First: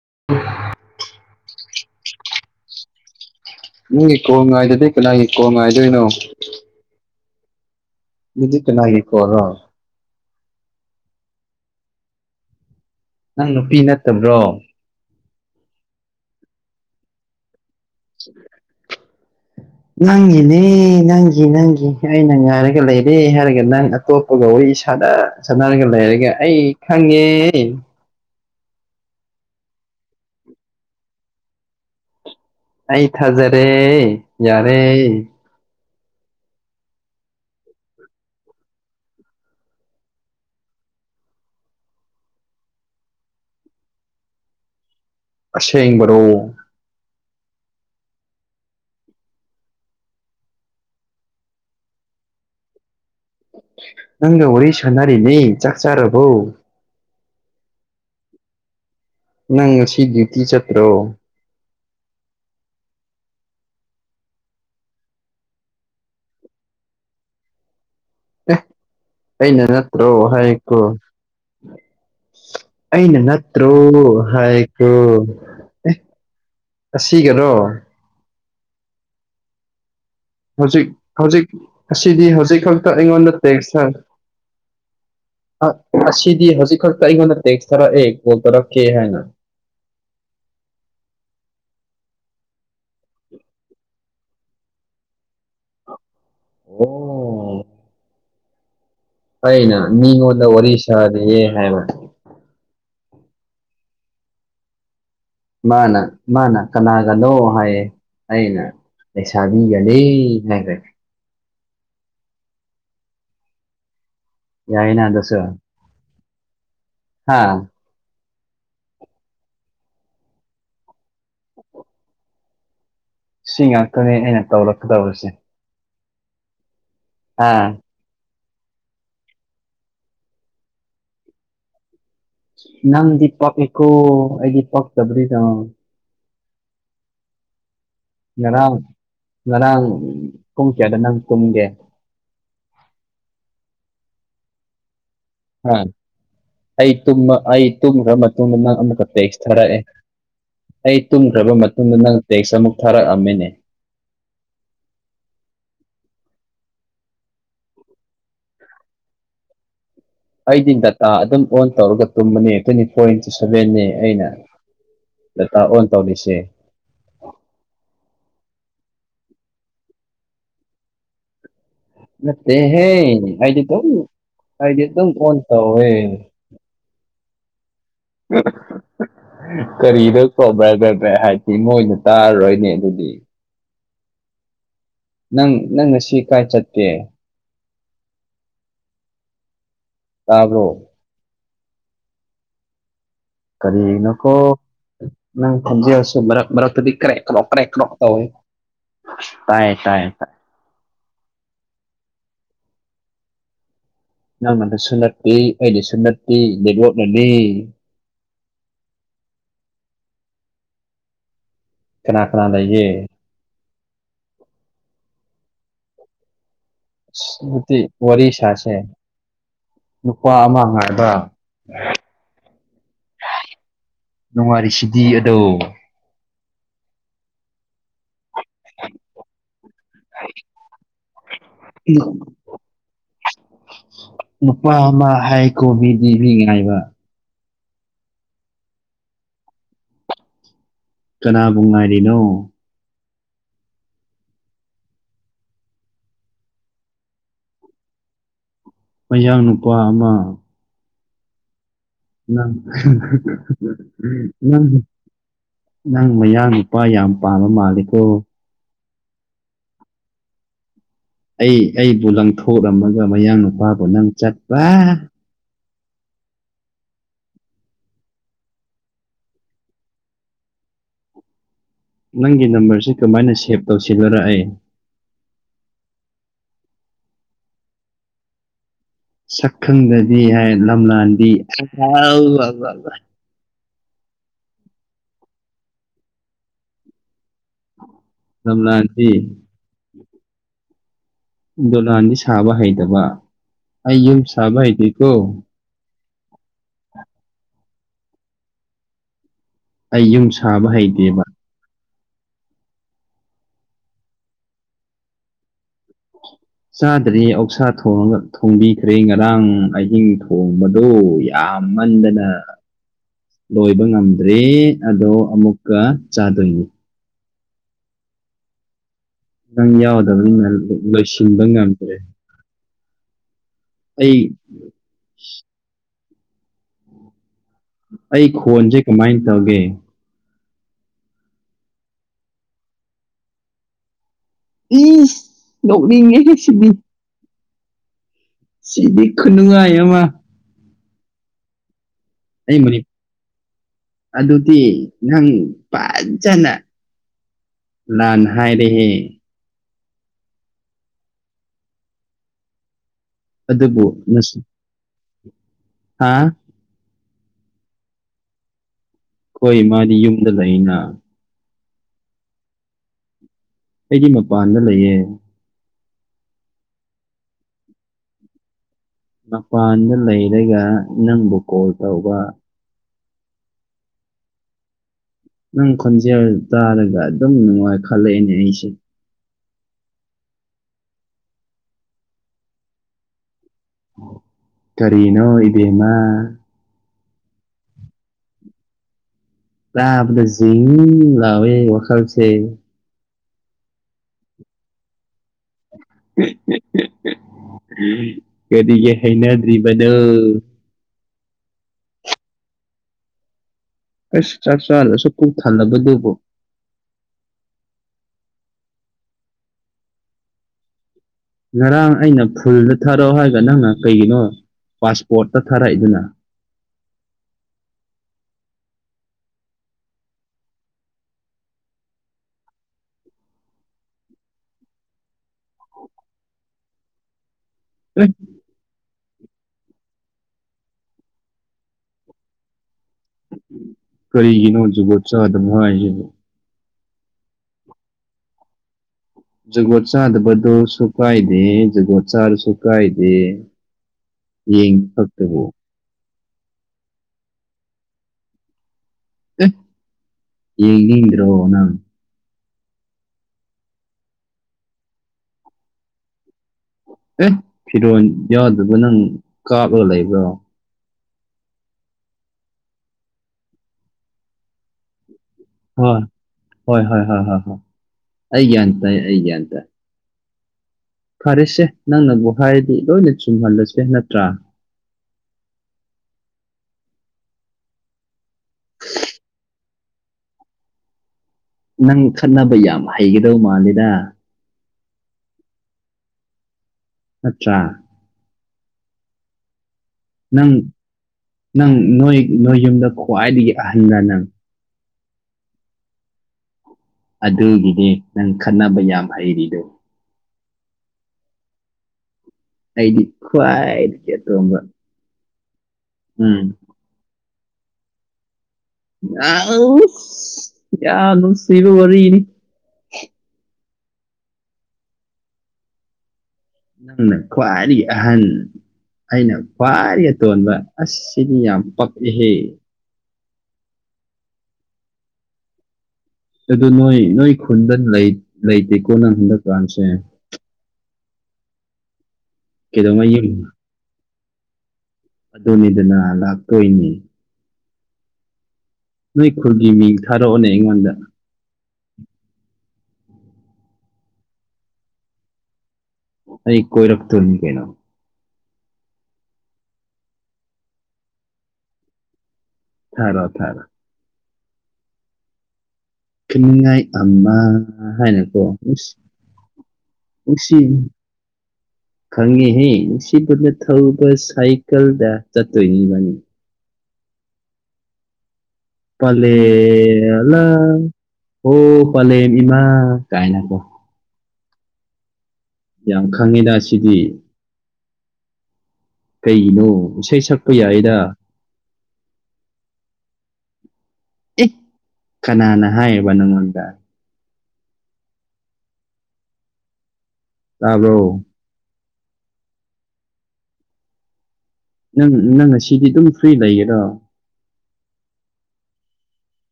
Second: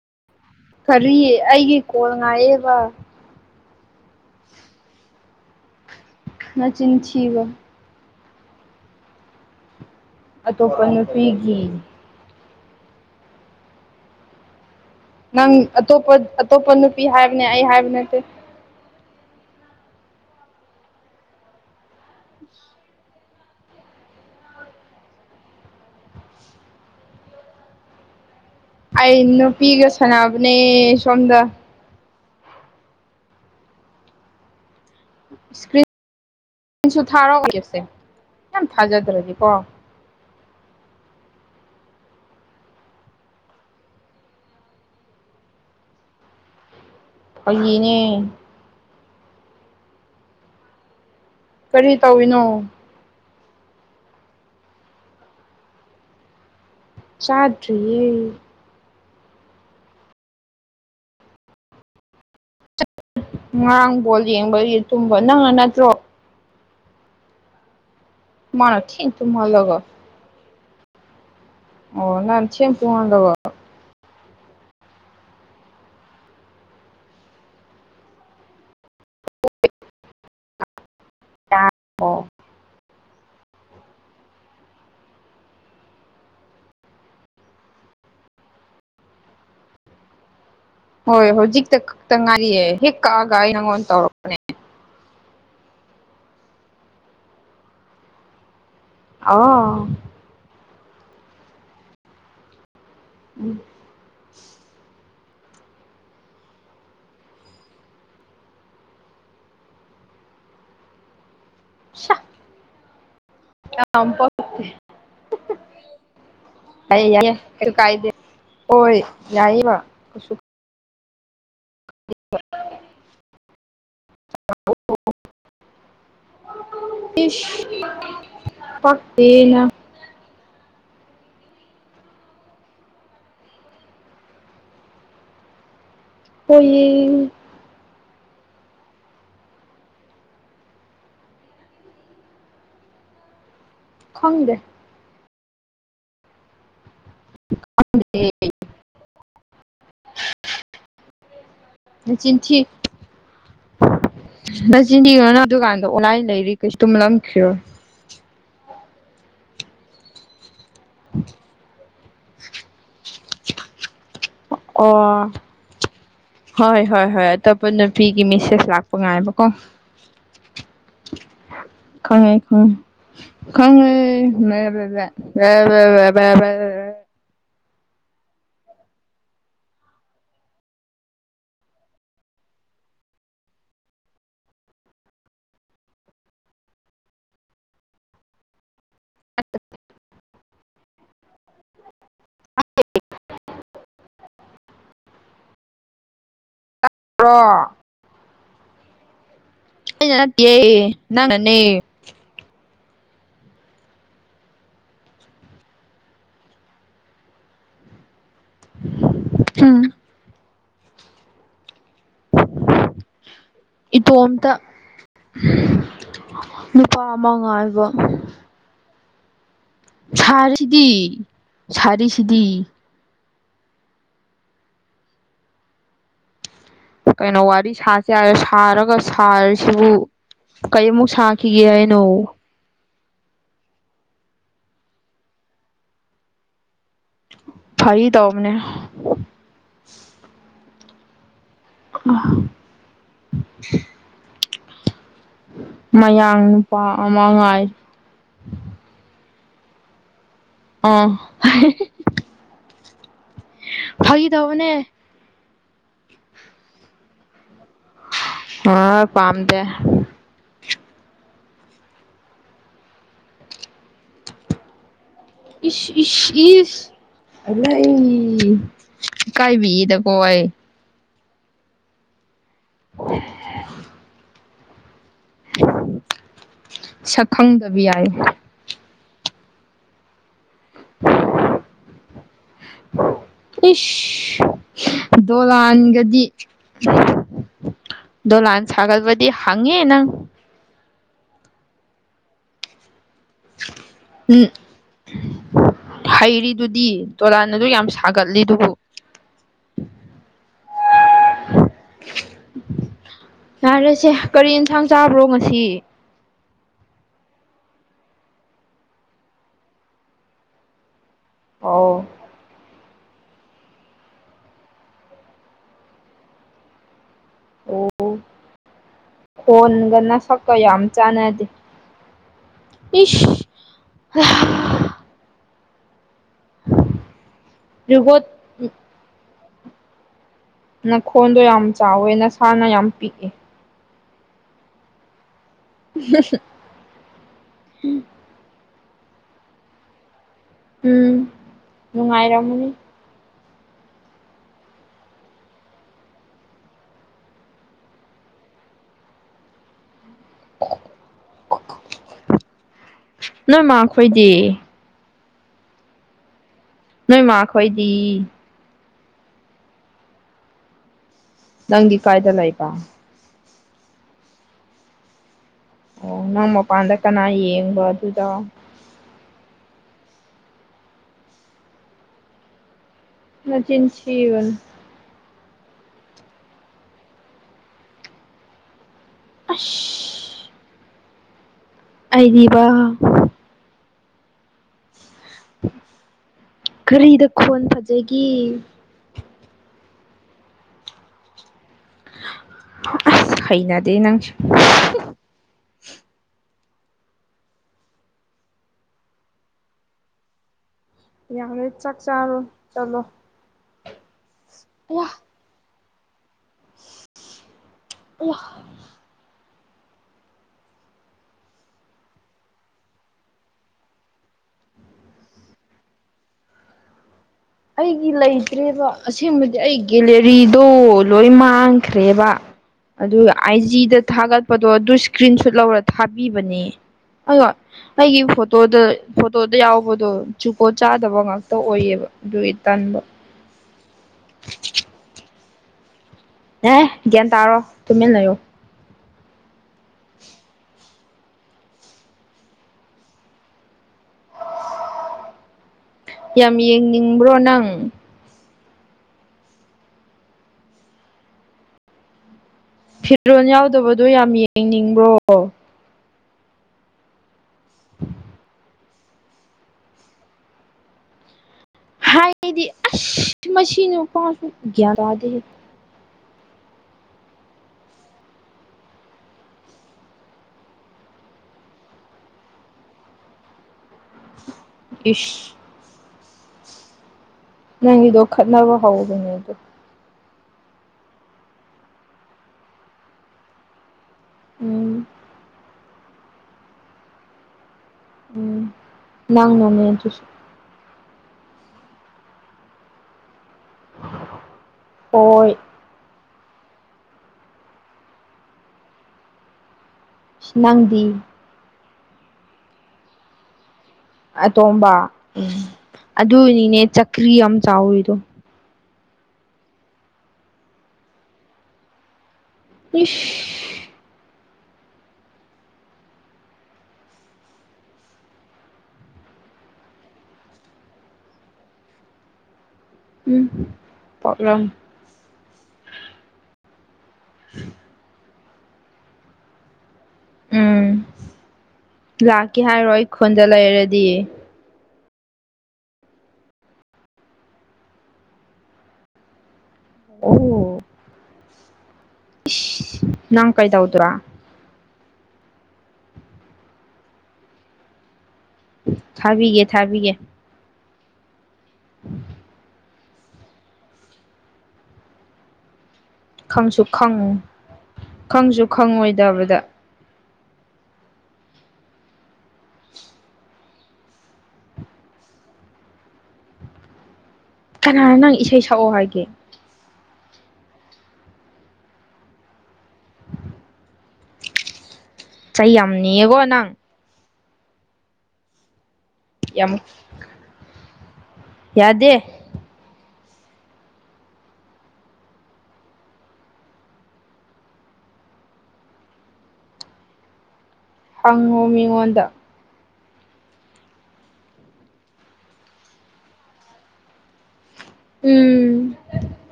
[unintelligible] ꯀꯔꯤꯌꯦ ꯑꯩꯒꯤ ꯀꯣꯜ ꯉꯥꯏꯌꯦꯕ ꯅꯪꯒꯤꯀꯣ ꯉꯥꯏꯗꯗꯤ ꯀꯅꯥꯒꯤ ꯀꯣ ꯉꯥꯏꯗꯣꯏꯅꯣ ꯖꯤꯕꯝ ꯃꯗꯤ ꯆꯅꯥꯒꯤ ꯀꯣꯔꯣ ꯑꯇꯣꯞꯄ ꯅꯨꯄꯤꯒꯤ ꯅꯪ ꯅꯨꯄꯤ ꯅꯠꯇꯕ꯭ꯔꯣ ꯅꯪ ꯑꯇꯣꯞꯄ ꯑꯇꯣꯞꯄ ꯅꯨꯄꯤ ꯍꯥꯏꯕꯅꯦ ꯑꯩ ꯍꯥꯏꯕ ꯅꯠꯇꯦ ꯅꯪꯒꯤꯅꯦ ꯅꯪꯒꯤ ꯅꯪꯒꯤ ꯑꯩꯅ ꯉꯥꯏꯔꯒ ꯂꯩꯔꯦ ꯍꯥꯏꯔꯒ ꯅꯪ ꯑꯇꯣꯞꯄꯒ ꯑꯣꯏ ꯑꯩ ꯏꯁꯥꯟꯅ ꯁꯠꯅꯔꯒ ꯂꯩꯔꯒ ꯑꯩ ꯈꯪꯉꯦ ꯑꯩ ꯅꯨꯄꯤꯒ ꯁꯥꯟꯅꯕꯅꯦ ꯁꯣꯝꯗ ꯑꯩ ꯊꯥꯖꯔꯦ ꯌꯥꯔꯦ ꯏꯁꯀ꯭ꯔꯤꯟ ꯅꯁꯨ ꯊꯥꯔꯣꯑꯣ ꯦꯞꯁꯦ ꯌꯥꯝ ꯊꯥꯖꯗ꯭ꯔꯗꯤꯀꯣ [unintelligible] ꯑꯁꯦꯡꯕꯔꯣ ꯑꯩꯒꯤꯅꯦ ꯀꯔꯤ ꯇꯧꯏꯅꯣ ꯅꯪꯒ ꯋꯥꯔꯤ ꯁꯥꯟꯅꯔꯤꯅꯦ ꯆꯥꯛ ꯆꯥꯔꯕꯧ ꯆꯥꯗ꯭ꯌꯦꯦ ꯅꯪ ꯉꯁꯤ ꯌꯣꯇꯤ ꯆꯠꯇ꯭ꯔ ꯉꯔꯥꯡ ꯕꯣꯜ ꯌꯦꯡꯕꯒꯤ ꯇꯨꯝꯕ ꯅꯪꯅ ꯅꯠꯇ꯭ꯔꯣ ꯃꯥꯅ ꯊꯦꯡ ꯑꯩꯅ ꯇꯨꯝꯍꯜꯂꯒ ꯅꯠꯇ꯭ꯔꯣ ꯍꯥꯏꯀꯣ ꯑꯣ ꯅꯪ ꯊꯦꯡ ꯑꯩꯅ ꯇꯨꯝꯍꯜꯂꯒ ꯅꯠꯇ꯭ꯔꯣ ꯀ ꯑꯁꯤ ꯀꯩꯅꯣ ꯍꯧꯖꯤꯛ ꯍꯧꯖꯤꯛ ꯑꯁꯤꯗꯤ ꯑꯣ ꯍꯧꯖꯤꯛ ꯈꯛꯇ ꯑꯩꯉꯣꯟꯗ ꯇꯦꯛꯁꯇ [unintelligible] ꯑꯁꯤꯗꯤ ꯍꯧꯖꯤꯛꯈꯛ ꯀꯔꯤꯉꯣꯟꯗ ꯇꯦꯛꯁ ꯊꯥꯔꯛꯑꯦ ꯀꯣꯜ ꯇꯧꯔꯛꯀꯦ ꯍꯥꯏꯅ [unintelligible] ꯍꯣꯏ ꯍꯧꯖꯤꯛꯇ ꯈꯛꯇ ꯉꯥꯏꯔꯤꯌꯦ ꯍꯦꯛ ꯀꯛꯑꯒ ꯑꯩ ꯅꯪꯉꯣꯟꯗ ꯇꯧꯔꯛꯄꯅꯦ ꯑꯣ ꯑ ꯑꯩꯅ ꯃꯤꯉꯣꯟꯗ ꯋꯥꯔꯤ ꯁꯥꯔꯤꯌꯦꯦ ꯍꯥꯏꯕ ꯎꯝ ꯃꯥꯅ ꯃꯥꯅ ꯀꯅꯥꯒꯅꯣ ꯍꯥꯏꯌꯦ ꯑꯩꯅ ꯑꯦꯁꯕꯤꯒ ꯂꯩꯦ ꯍꯥꯏ꯭ꯔꯦꯦ ꯁ ꯑ ꯌꯥꯏꯅ ꯇꯁ ꯌꯥ ꯀꯥꯏꯗ ꯍꯣꯏ ꯌꯥꯏꯕ ꯀꯁꯨ [unintelligible] ꯁꯤ ꯉꯥꯛꯇꯅꯦ ꯑꯩꯅ ꯇꯧꯔꯛꯀꯗꯧꯔꯁꯦ ꯏ ꯐꯅ ꯅꯪꯗꯤ ꯄꯛ ꯀꯣ ꯑꯩꯗꯤ ꯄꯥꯛ ꯇꯕ꯭ꯔꯗ ꯍ ꯉꯔꯥꯡ ꯉꯔꯥꯡ ꯀꯨꯝ ꯀꯦꯗ ꯅꯪ ꯀꯨꯝꯒꯦ ꯈꯪꯗꯦ ꯎꯝ ꯑꯩ ꯑꯩ ꯇꯨꯝꯈ꯭ꯔ ꯃꯇꯨꯡꯗ ꯅꯪ ꯑꯃꯨꯛꯀ ꯇꯦꯛꯁ ꯊꯥꯔꯛꯑꯦ ꯑꯩ ꯇꯨꯝꯈ꯭ꯔꯕ ꯃꯇꯨꯡꯗ ꯅꯪ ꯅꯆꯤꯟ ꯇꯦꯛꯁ ꯑꯃꯨꯛ ꯊꯥꯔꯛꯑꯝꯃꯤꯅꯦ ꯅꯤꯟꯗꯤꯣ ꯅ ꯑꯗꯨꯀꯥꯟꯗ ꯑꯣꯟꯂꯥꯏꯟ ꯂꯩꯔꯤ ꯀꯩꯁꯨ ꯇꯨꯝꯂꯝꯈꯤꯔꯣ ꯑꯩꯗꯤ ꯗꯇꯥ ꯑꯗꯨꯝ ꯑꯣꯟ ꯇꯧꯔꯒ ꯇꯨꯝꯕꯅꯦ ꯇ꯭ꯋꯦꯟꯇꯤ ꯐꯣꯔ ꯏꯟꯇꯨ ꯁꯕꯦꯟꯅꯦ ꯑꯩꯅ ꯑꯣ ꯗꯇꯥ ꯑꯣꯟ ꯇꯧꯔꯤꯁꯦ ꯍꯣꯏ ꯍꯣꯏ ꯍꯣꯏ ꯑꯇ ꯄꯨꯅꯄꯤꯤ ꯒꯤ ꯃꯦꯁꯦꯁ ꯂꯥꯛꯄ ꯉꯥꯏꯕꯀꯣ ꯈꯉꯦ ꯈꯉꯦ ꯅꯠꯇꯦꯍꯦ ꯑꯩꯗꯤ ꯑꯗꯨꯝ ꯑꯩꯗꯤ ꯈꯉꯦ ꯑꯗꯨꯝ ꯑꯣꯟ ꯇꯧꯋꯦ [unintelligible] ꯎ ꯀꯔꯤꯗ ꯇ꯭ꯔꯕꯒꯗ꯭ꯔꯦ ꯍꯥꯏꯗꯤ ꯃꯣꯏꯅ ꯇꯥꯔꯔꯣꯏꯅꯦ ꯑꯗꯨꯗꯤ ꯅꯪ ꯅꯪ ꯉꯁꯤ ꯀꯥꯏ ꯆꯠꯇꯦ ꯇꯥꯕ꯭ꯔꯣ ꯀꯔꯤꯅꯈꯣ ꯅꯪ ꯐꯖꯁꯨꯔ ꯃꯔ ꯊꯗꯤ ꯀ꯭ꯔꯦ ꯀ ꯔꯣ ꯂꯣ ꯀ꯭ꯔꯦꯀ ꯂꯣ ꯇ ꯑꯣꯏ ꯇꯤꯦ ꯅꯅꯥꯅꯦꯦ ꯅꯪ ꯅꯣꯟꯗꯁꯨ ꯅꯠꯇꯦ ꯑꯩꯗꯤꯁꯨ ꯅꯠꯇꯦ ꯂꯤ ꯂꯣꯠꯂꯅꯤ ꯎꯝ ꯀꯅꯥ ꯀꯅꯥ ꯂꯩꯌꯦ ꯏ ꯇꯣꯝꯇ ꯅꯨꯄꯥ ꯑꯁ ꯑꯃꯥꯡꯉ ꯑꯗꯨꯗꯤ ꯍꯥꯏꯜꯕ ꯋꯥꯔꯤ ꯁꯥꯁꯦ ꯅꯨꯄꯥ ꯑꯃ ꯉꯥꯏꯕ ꯁꯥꯔꯤꯁꯤꯗꯤ ꯅꯨꯡꯉꯥꯏꯔꯤꯁꯤꯗꯤ ꯑꯗꯣ ꯀꯩꯅ ꯋꯥꯔꯤ ꯋꯥꯔꯤ ꯁꯥ ꯌꯥꯔꯦ ꯁꯥꯔꯒ ꯁꯥꯔꯤꯁꯤꯕꯨ ꯀꯔꯤꯃꯨꯛ ꯁꯥꯈꯤꯒꯦ ꯍꯥꯏꯅꯣ ꯅꯨꯄꯥ ꯑꯃ ꯍꯥꯏ ꯀꯣꯕꯤ ꯗꯤꯕꯤ ꯉꯥꯏꯕ ꯐꯔꯤ ꯇ ꯑꯅꯦ ꯀꯅꯥꯕꯨ ꯉꯥꯏꯔꯤꯅꯣ [unintelligible] ꯃꯌꯥꯡ ꯅꯨꯄꯥ ꯑꯃꯥꯡꯉꯥꯏ ꯑꯌꯥꯡ ꯅꯨꯄꯥ ꯑꯃ ꯑ ꯐꯥꯒꯤ ꯪ ꯇꯧꯕꯅꯦ ꯅꯪ ꯃꯌꯥ ꯅꯨꯄꯥ ꯌꯥꯝ ꯄꯥꯝꯕ ꯃꯥꯜꯂꯤꯀꯣ ꯑ ꯄꯝꯗ ꯑꯩ ꯑꯩꯕꯨ ꯂꯪꯊꯣꯛꯑꯝꯃꯒ ꯃꯌꯥꯡ ꯅꯨꯄꯥꯕꯨ ꯅꯪ ꯆꯠꯄ ꯏ ꯏ ꯏ ꯑ ꯀꯥꯏ ꯕꯤꯗ ꯀꯣꯏ ꯅꯪꯒꯤ ꯅꯝꯕꯔꯁꯤ ꯀꯃꯥꯏꯅ ꯁꯦꯚ ꯇꯧꯁꯤꯜꯂꯣꯔꯛꯑꯦ ꯁꯛ ꯈꯪꯗꯕ ꯌꯥꯏ ꯁꯛꯈꯪꯗꯗꯤ ꯍꯥꯏ ꯂꯝꯂꯥꯟꯗꯤ ꯏꯁꯁ ꯗꯣꯂꯥꯟꯒꯗꯤ ꯗꯣ ꯂꯥꯟ ꯂꯝꯂꯥꯟꯗꯤ ꯁꯥꯒꯜꯕꯗꯤ ꯍꯪꯉꯦ ꯅꯪ ꯗꯣꯂꯥꯟꯗꯤ ꯁꯥꯕ ꯍꯩꯇꯕ ꯑꯩ ꯌꯨꯝ ꯎꯝ ꯁꯥꯕ ꯍꯩꯗꯣꯏꯀꯣ ꯍꯩꯔꯤꯗꯨꯗꯤ ꯇꯣꯂꯥꯟ ꯑꯗꯨ ꯌꯥꯝ ꯁꯥꯒꯠꯂꯤ ꯑꯗꯨꯕꯨ ꯑꯩ ꯌꯨꯝ ꯁꯥꯕ ꯍꯩꯇꯦꯕ ꯌꯥꯔꯁꯦ ꯀꯔꯤ ꯌꯦꯟꯁꯥꯡ ꯆꯥꯕ꯭ꯔꯣ ꯉꯁꯤ ꯆꯥꯗ꯭ꯔꯦ ꯑꯛꯁꯥ ꯊꯉ ꯊꯣꯡꯕꯤꯈ꯭ꯔꯦ ꯉꯔꯥꯡ ꯑꯍꯤꯡ ꯊꯣꯡꯕꯗꯣ ꯑꯣ ꯌꯥꯝꯃꯟꯗꯅ ꯂꯣꯏꯕ ꯉꯝꯗ꯭ꯔꯦ ꯑꯗꯣ ꯑꯃꯨꯛꯀ ꯆꯥꯗꯣꯏꯅꯤ ꯑꯣ ꯅꯪ ꯐꯣꯟꯒꯅ ꯌꯥꯎꯗꯕꯅꯤꯅ ꯁꯀ ꯌꯥꯝ ꯆꯅꯗꯤ ꯂꯣꯏꯁꯤꯟꯕ ꯉꯝꯗ꯭ꯔꯦ ꯏ ꯑꯩ ꯑꯩ ꯖꯨꯒꯣꯠ ꯈꯣꯟꯁꯦ ꯀꯃꯥꯏꯅ ꯇꯧꯒꯦ ꯅꯈꯣꯟꯗꯣ ꯌꯥꯝ ꯆꯥꯎꯋꯦ ꯅꯁꯥꯅ ꯌꯥꯝ ꯄꯤꯛꯏꯦ ꯏ ꯅꯣꯛꯅꯤꯡꯉꯦ ꯁꯤꯗꯤ ꯎꯝ ꯁꯤꯗꯤ ꯀꯅꯅꯨꯡꯉꯃ ꯎꯝ ꯅꯨꯡꯉꯥꯏꯔꯣꯃꯅꯤ ꯃꯅꯤ ꯑꯗꯨꯗꯤ ꯅꯪ ꯐꯖꯅ ꯂ ꯅꯍꯥꯏꯔꯦ ꯅꯣꯏꯃꯥ ꯑꯗꯨꯗꯕꯨꯣ ꯈꯣꯏꯗꯤ ꯅꯁꯤ ꯍꯥꯥ ꯅꯣꯏ ꯃꯥ ꯈꯣꯏꯗꯤ ꯍꯣꯏ ꯃꯥꯗꯤ ꯌꯨꯝꯗ ꯂꯩꯅ ꯅꯪ ꯀꯥꯏꯗꯂꯥꯏꯇ ꯑꯩꯒꯤ ꯃꯄꯥꯟꯗ ꯂꯩꯌꯦ ꯑꯣ ꯅꯪ ꯃꯄꯥꯟꯗ ꯀꯅꯥ ꯌꯦꯡꯕ ꯑꯗꯨꯗ ꯃꯄꯥꯟꯗ ꯂꯩꯔꯒ ꯅꯪꯕꯨ ꯀꯣꯜ ꯇꯧꯕ ꯃꯆꯤꯟꯁꯤꯕꯟ ꯅꯪ ꯈꯣꯟꯖꯦꯜ ꯇꯥꯔꯒ ꯑꯗꯨꯝ ꯅꯨꯡꯉꯥꯏ ꯈꯜꯂꯛꯑꯦꯅꯦ ꯑꯩꯁꯦ ꯑꯁ ꯑꯩꯗꯤꯕ ꯀꯔꯤꯅꯣ ꯏꯦꯃ ꯀꯔꯤꯗ ꯈꯣꯟ ꯐꯖꯒꯤ ꯂꯗ ꯖ ꯂꯋꯦ ꯋꯥꯈꯔꯁ ꯑ ꯍꯩꯅꯗꯤꯦ ꯅꯪꯁ ꯀꯔꯤꯒ ꯍꯩꯅꯗ꯭ꯔꯤꯕꯅꯣ ꯌꯥꯔꯦ ꯆꯥꯛ ꯆꯥꯔꯣ ꯆꯠꯂꯣ ꯑꯩꯁ ꯆꯞ ꯆꯥꯂ ꯑꯌꯥ ꯁꯀꯨ ꯊꯜꯂꯒꯗꯧꯕꯣ ꯋꯥ ꯉꯔꯥꯡ ꯑꯩꯅ ꯐꯨꯜꯗ ꯊꯥꯔꯛꯑꯣ ꯍꯥꯏꯒ ꯅꯪꯅ ꯀꯩꯒꯤꯅꯣ ꯄꯥꯁꯄꯣꯔꯠꯇ ꯊꯥꯔꯛꯏꯗꯨꯅ [unintelligible] ꯑꯩꯒꯤ ꯂꯩꯇ꯭ꯔꯦꯕ ꯑꯁꯦꯡꯕꯗꯤ ꯑꯩ ꯒꯦꯂꯔꯤꯗꯣ ꯂꯣꯏ ꯃꯥꯡꯈ꯭ꯔꯦꯕ ꯑꯗꯨ ꯑꯖꯤꯗ ꯊꯠꯄꯗꯨꯣ ꯑꯗꯨ ꯏꯁꯀ꯭ꯔꯤꯟ ꯁꯨꯠ ꯂꯧꯔ ꯊꯥꯕꯤꯕꯅꯤ ꯑꯣ ꯑꯦ ꯑꯩꯒꯤ ꯐꯣꯇꯣꯗ ꯐꯣꯇꯣꯗ ꯌꯥꯎꯕꯗꯣ ꯆꯨꯀꯣ ꯆꯥꯗꯕ ꯉꯥꯛꯇ ꯑꯣꯏꯌꯦꯕ ꯑꯗꯨꯒꯤ ꯇꯟꯗ ꯀꯔꯤꯒꯤꯅꯣ ꯍꯧꯁꯨꯨꯕꯠ ꯆꯥ ꯑꯗꯨꯅꯨꯡꯉꯥꯏ ꯑꯦ ꯒ꯭ꯌꯥꯟ ꯇꯥꯔꯣ ꯇꯨꯝꯃꯤꯟꯅ ꯂꯩꯔꯣ ꯖꯒꯣ ꯆꯥꯗ ꯗꯨꯣ ꯁꯨꯀꯥꯏꯗꯦ ꯖꯒꯣ ꯆꯗ ꯁꯨꯀꯥꯏ ꯗꯦ ꯌꯦ ꯏ ꯁꯛꯇꯕꯨ ꯌꯥꯝ ꯌꯦꯡꯅꯤꯡꯕ꯭ꯔꯣ ꯅꯪ ꯌꯦ ꯀ꯭ꯔꯣꯅ ꯐꯤꯔꯣꯜ ꯌꯥꯎꯗꯕꯗꯣ ꯌꯥꯝ ꯌꯦꯡꯅꯤꯡꯕ꯭ꯔꯣ ꯑꯦ ꯐꯤꯔꯣꯜ ꯌꯥꯗꯕ ꯅꯪ ꯀꯥꯞꯂꯒ ꯂꯩꯕ꯭ꯔꯣ ꯍꯥꯏꯗꯤ ꯑ ꯃ ꯀꯒꯗ ꯍꯣꯏ ꯍꯣꯏ ꯍꯣꯏ ꯍꯣꯏ ꯍꯣꯏ ꯍꯣꯏ ꯑꯩ ꯒ꯭ꯌꯥꯟ ꯇꯥꯏ ꯑꯩ ꯒ꯭ꯌꯥꯟ ꯇꯥꯏ ꯐꯔꯁꯦ ꯅꯪꯅꯕꯨ ꯍꯥꯏꯔꯗꯤ ꯂꯣꯏꯅ ꯆꯨꯝꯍꯜꯂꯁꯦ ꯅꯠꯇ꯭ꯔꯥ ꯏ ꯅꯪꯒꯤꯗꯣ ꯈꯠꯅꯕ ꯍꯧꯕꯅꯦꯗꯣ ꯅꯪ ꯈꯠꯅꯕ ꯌꯥꯝ ꯍꯩꯒꯗꯧ ꯃꯥꯜꯂꯤꯗ ꯎꯝ ꯑꯆꯥ ꯎꯝ ꯅꯪꯅꯅꯦ ꯑꯗꯨꯁꯨ ꯅꯪ ꯅꯪ ꯅꯣꯏ ꯅꯣꯏ ꯌꯨꯝꯗ ꯈ꯭ꯋꯥꯏꯗꯒꯤ ꯑꯍꯟꯒ ꯅꯪ ꯑꯣꯏꯣꯏ ꯑꯗꯨꯒꯤꯅꯦ ꯅꯪ ꯈꯟꯅꯕ ꯌꯥꯝ ꯍꯩꯔꯤꯗꯨꯣ ꯁ ꯅꯪꯗꯤ ꯑꯩꯗꯤ ꯈ꯭ꯋꯥꯏ ꯑꯇꯣꯝꯕ ꯎꯝ ꯎꯝ ꯑꯗꯨꯅꯤꯅꯦ ꯆꯀ꯭ꯔꯤ ꯌꯥꯝ ꯆꯥꯎꯔꯤꯗꯣ ꯌꯥꯎ ꯌꯥꯨ ꯁꯤꯔ ꯋꯥꯔꯤꯅꯤ ꯄꯁ ꯅꯪ ꯅ ꯈ꯭ꯋꯥꯔꯤ ꯑꯍꯟ ꯑꯩꯅ ꯔꯤ ꯑꯇꯣꯟꯕ ꯑꯁꯤꯗꯤ ꯌꯥꯝ ꯄꯛꯏꯍꯦ ꯎꯝ ꯄꯣꯛꯂꯝ ꯑꯗꯨ ꯅꯣꯏ ꯅꯣꯏ ꯈꯨꯟꯗ ꯂꯩꯇꯦꯀꯣ ꯅꯪ ꯍꯟꯗꯛꯀꯥꯟꯁꯦ ꯎꯝ ꯂꯥꯛꯀꯦ ꯍꯥꯏꯔꯣ ꯑꯩ ꯀꯩꯗꯧꯉꯩ ꯌꯨꯝ ꯈꯨꯣꯟꯗ ꯂꯩꯔꯗꯤ ꯑꯗꯨꯅꯤꯗꯅ ꯂꯥꯛꯇꯣꯏꯅꯤ ꯅꯣꯏ ꯈꯨꯨꯔꯒꯤ ꯃꯤ ꯊꯥꯔꯛꯑꯣꯅꯦ ꯑꯣ ꯑꯩꯉꯣꯟꯗ ꯅꯪ ꯀꯩꯗꯎꯗ꯭ꯔꯥ ꯑꯩ ꯀꯣꯏ ꯔꯛꯇꯛꯇꯅꯤ ꯀꯩꯅꯅ ꯊꯥꯕꯤꯒꯦ ꯊꯥꯕꯤꯒꯦ ꯎ ꯊꯔ ꯊꯔ ꯀꯤꯉꯥꯏ ꯈꯪꯁꯨ ꯑꯃ ꯈꯪꯉꯨ ꯍꯥꯏꯅꯀꯣ ꯈꯪꯁꯨ ꯃꯤꯁ ꯈꯪꯉꯣꯏꯗꯕꯗ ꯑꯣꯁꯤ [unintelligible] ꯈꯪꯉꯤꯍꯦ ꯁꯤꯕꯅ ꯊꯧꯕ ꯁꯥꯏꯀꯜꯗ ꯆꯠꯇꯣꯏꯅꯤ ꯃꯅꯤ ꯀꯅꯥꯅꯣ ꯅꯪ ꯏꯁꯩ ꯁꯛꯑꯣ ꯍꯥꯏꯒꯦ ꯐꯂꯦ ꯂ ꯍꯣ ꯄꯂꯦꯝꯃ ꯏꯃꯥ ꯀꯥꯏ ꯂꯥꯛꯀꯣ ꯆꯩ ꯌꯥꯝ ꯅꯤꯌꯦꯀꯣ ꯈꯪꯉꯤꯗ ꯅꯪ ꯁꯤꯗꯤ ꯀꯩꯒꯤꯅꯣ ꯌꯥꯝ ꯏꯁꯩ ꯁꯛꯄ ꯌꯥꯏꯗ ꯌꯥꯗꯦ ꯏ ꯀꯅꯥꯅ ꯍꯥꯏꯌꯦꯕ ꯅꯪꯉꯣꯟꯗ ꯇꯥꯕꯣ ꯍꯉꯗ ꯅꯪ ꯅꯪ ꯉꯁꯤꯗꯤ ꯑꯗꯨꯝ ꯐ꯭ꯔꯤ ꯂꯩꯒꯦꯔꯣ ꯎꯝ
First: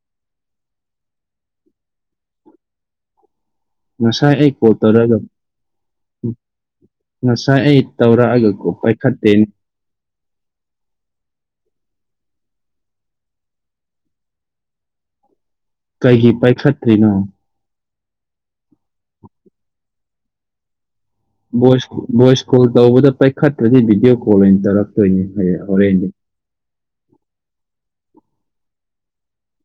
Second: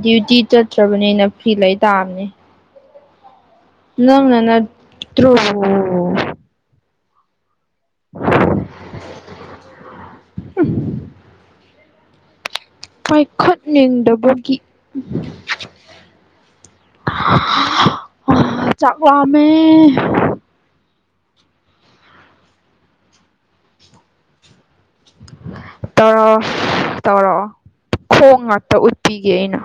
ꯗ꯭ꯌꯨꯇꯤ ꯆꯠꯇ꯭ꯔꯕꯅꯤꯅ ꯐ꯭ꯤ ꯂꯩ ꯇꯥꯕꯅꯦ ꯉꯁꯥꯏ ꯑꯩ ꯀꯣꯠꯇꯧꯔꯗ ꯅꯠꯇ꯭ꯔꯣ ꯉꯁꯥꯏ ꯑꯩ ꯇꯧꯔꯛꯑꯒ ꯄꯥꯏꯈꯠꯇꯦꯅꯤ ꯄꯥꯏꯈꯠꯅꯤꯡꯗꯕꯒꯤ ꯀꯩꯒꯤ ꯄꯥꯏꯈꯠꯇ꯭ꯔꯤꯅꯣ ꯑ ꯆ ꯑꯃ ꯚꯣꯏꯁ ꯚꯣꯏꯁ ꯀꯣꯜ ꯇꯧꯕꯗ ꯄꯥꯏꯈꯠꯇ꯭ꯔꯗꯤ ꯚꯤꯗꯤꯑꯣ ꯀꯣꯜ ꯑꯣꯏꯅ ꯇꯧꯔꯛ ꯇꯧꯔꯛꯑꯣ ꯇꯧꯔꯛꯑꯣ ꯈꯣ ꯉꯥꯛꯇ ꯎꯠꯄꯤꯒꯦ ꯑꯩꯅ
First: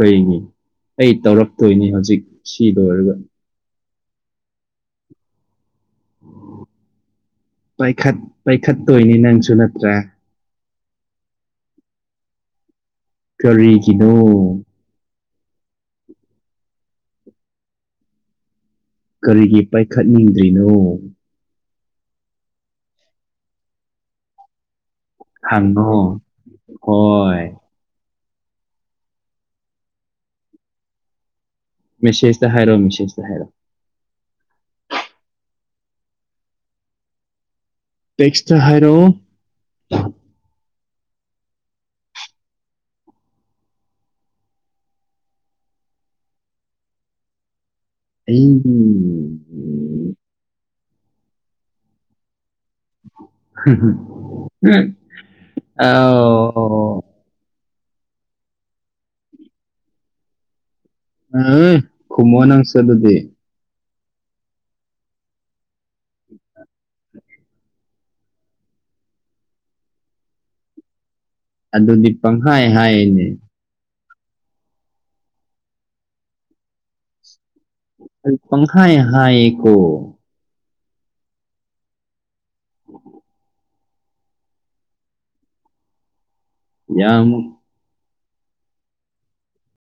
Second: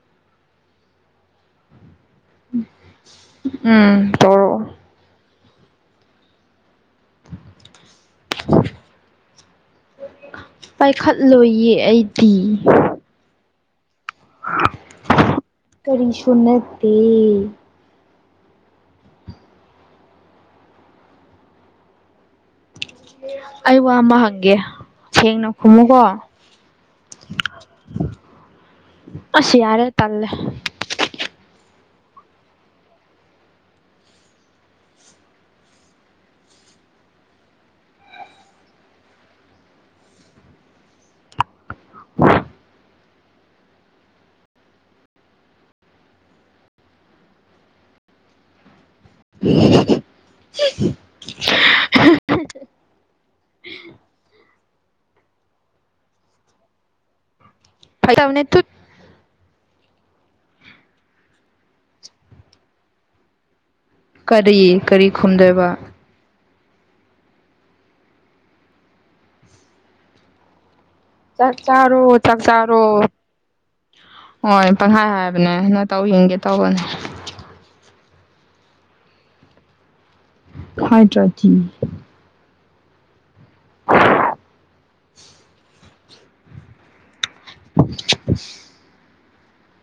ꯀꯩꯅꯤ ꯑꯩ ꯇꯧꯔꯛꯇꯣꯏꯅꯤ ꯍꯧꯖꯤꯛ ꯁꯤ ꯂꯣꯏꯔꯒ ꯇꯣꯔꯛꯑꯣ ꯄꯥꯏꯈꯠ ꯄꯥꯏꯈꯠꯇꯣꯏꯅꯤ ꯅꯪꯁꯨ ꯅꯠꯇ꯭ꯔꯦ ꯄꯥꯏꯈꯠꯂꯣꯏꯌꯦ ꯑꯩꯗꯤ ꯀꯔꯤ ꯒꯤꯅꯣ ꯀꯔꯤꯁꯨ ꯅꯠꯇꯦ ꯀꯔꯤꯒꯤ ꯄꯥꯏꯈꯠꯅꯤꯡꯗ꯭ꯔꯤꯅꯣ ꯑꯩ ꯋꯥ ꯑꯃ ꯍꯪꯒꯦ ꯁꯦꯡꯅ ꯈꯨꯝꯃꯨꯀꯣ ꯍꯪꯉꯣ ꯍꯣꯏ ꯑꯁ ꯌꯥꯔꯦ ꯇꯜꯂꯦ ꯃꯦꯁꯦꯁꯇ ꯍꯥꯏꯔꯣ ꯃꯦꯁꯦꯁꯇ ꯍꯥꯏꯔꯣ ꯇꯦꯛꯁꯇ ꯍꯥꯏꯔꯣ ꯑꯌꯤꯡꯕꯤ [unintelligible] [unintelligible] ꯑꯣ ꯐꯒꯤ ꯇꯧꯕꯅꯦ ꯇꯨꯠ [unintelligible] ꯈꯨꯝꯃꯣꯅꯪꯁꯦ ꯑꯗꯨꯗꯤ ꯀꯔꯤ ꯀꯔꯤ ꯈꯨꯝꯗꯣꯏꯕ ꯆꯥꯛ ꯆꯔꯣ ꯑꯗꯨꯗꯤ ꯆꯥꯛ ꯄꯪꯍꯥꯏ ꯆꯔꯣ ꯍꯥꯏꯅꯦ ꯍꯣꯏ ꯄꯪꯈꯥꯏ ꯍꯥꯏꯕꯅꯦ ꯅꯇꯧ ꯌꯦꯡꯒꯦ ꯇꯧꯕꯅꯦ ꯄꯪꯍꯥꯏ ꯍꯥꯏꯌꯦꯀꯣ ꯍꯥꯏꯗ꯭ꯔꯥꯗꯤ [unintelligible] ꯌꯥꯝ [unintelligible]